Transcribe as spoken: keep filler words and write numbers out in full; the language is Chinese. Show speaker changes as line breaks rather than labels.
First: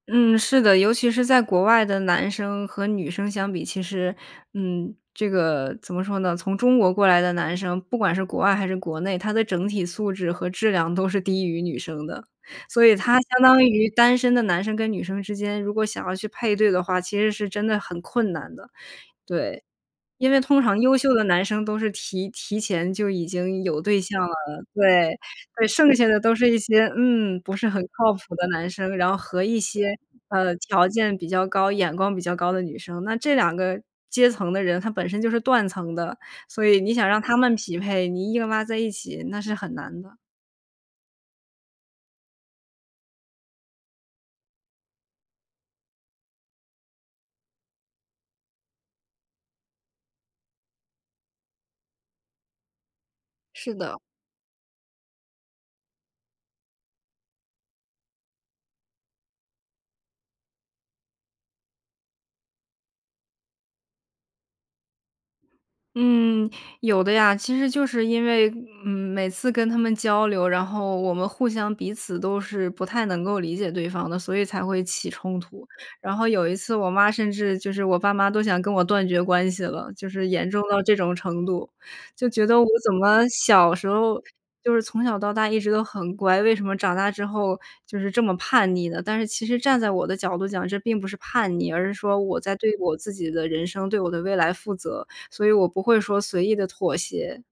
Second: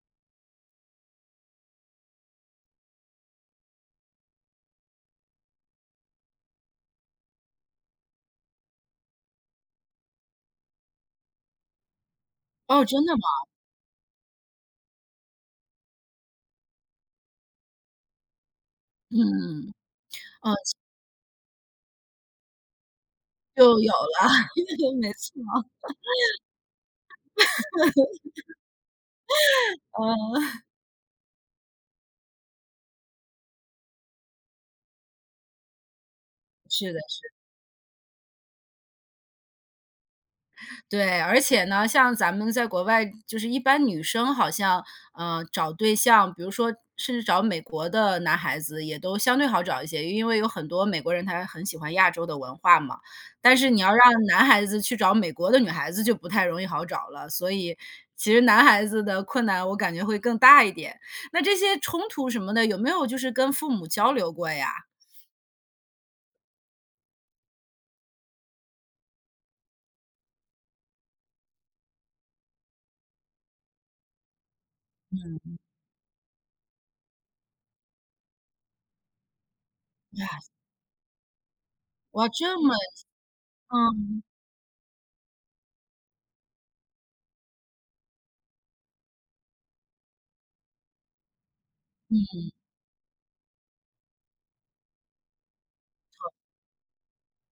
嗯，是的，尤其是在国外的男生，和女生相比，其实嗯，这个怎么说呢，从中国过来的男生，不管是国外还是国内，他的整体素质和质量都是低于女生的。所
哦，
以
真的
他
吗？
相当于单身的男生跟女生之间，如果想要去配对的话，其实是真的很困难的，对。
嗯。
因为
哦，
通
现
常优秀的男生都是提提前就已经
就
有
有
对
了。
象了，
没
对，
错，
对剩下的都是一些嗯，不是很靠谱的男生，然后和一些，呃，
嗯。
条件比较高、眼光比较高的女生，那这两个阶层的人，他本身就是断层的，所以
是
你
的，
想让
是。
他们匹配，你硬拉在一起，那是很难的。
对，而且呢，像咱们在国外就是一般女生好像，呃，找对象，比如说甚至找美国的男孩子，也都相对好找一些，因为有很多美国人他很喜欢亚洲的文化嘛。但是
是
你要
的。
让男孩子去找美国的女孩子，就不太容易好找了。所以，其实男孩子的困难，我感觉会更大一点。那这些冲突什么的，有没有就是跟父母交流过呀？
嗯，有的呀。其实就是因为，嗯，每次跟他们交流，然后，我们互相彼此都是不太能够理解对方的，所以才会起冲
嗯。
突。然后有一次我妈甚至就是我爸妈都想跟我断绝关系了，就是
呀。
严重到这种程度。
哇，
就觉得
这
我
么
怎么小时候
嗯。
就是从小到大一直都很乖，为什么长大之后，就是这么叛逆呢？但是其实站在我的角度讲，这并不是叛逆，而是说我
嗯。
在对我自己的人生，对我的未来负责，所以我不会说
是。
随意地妥协。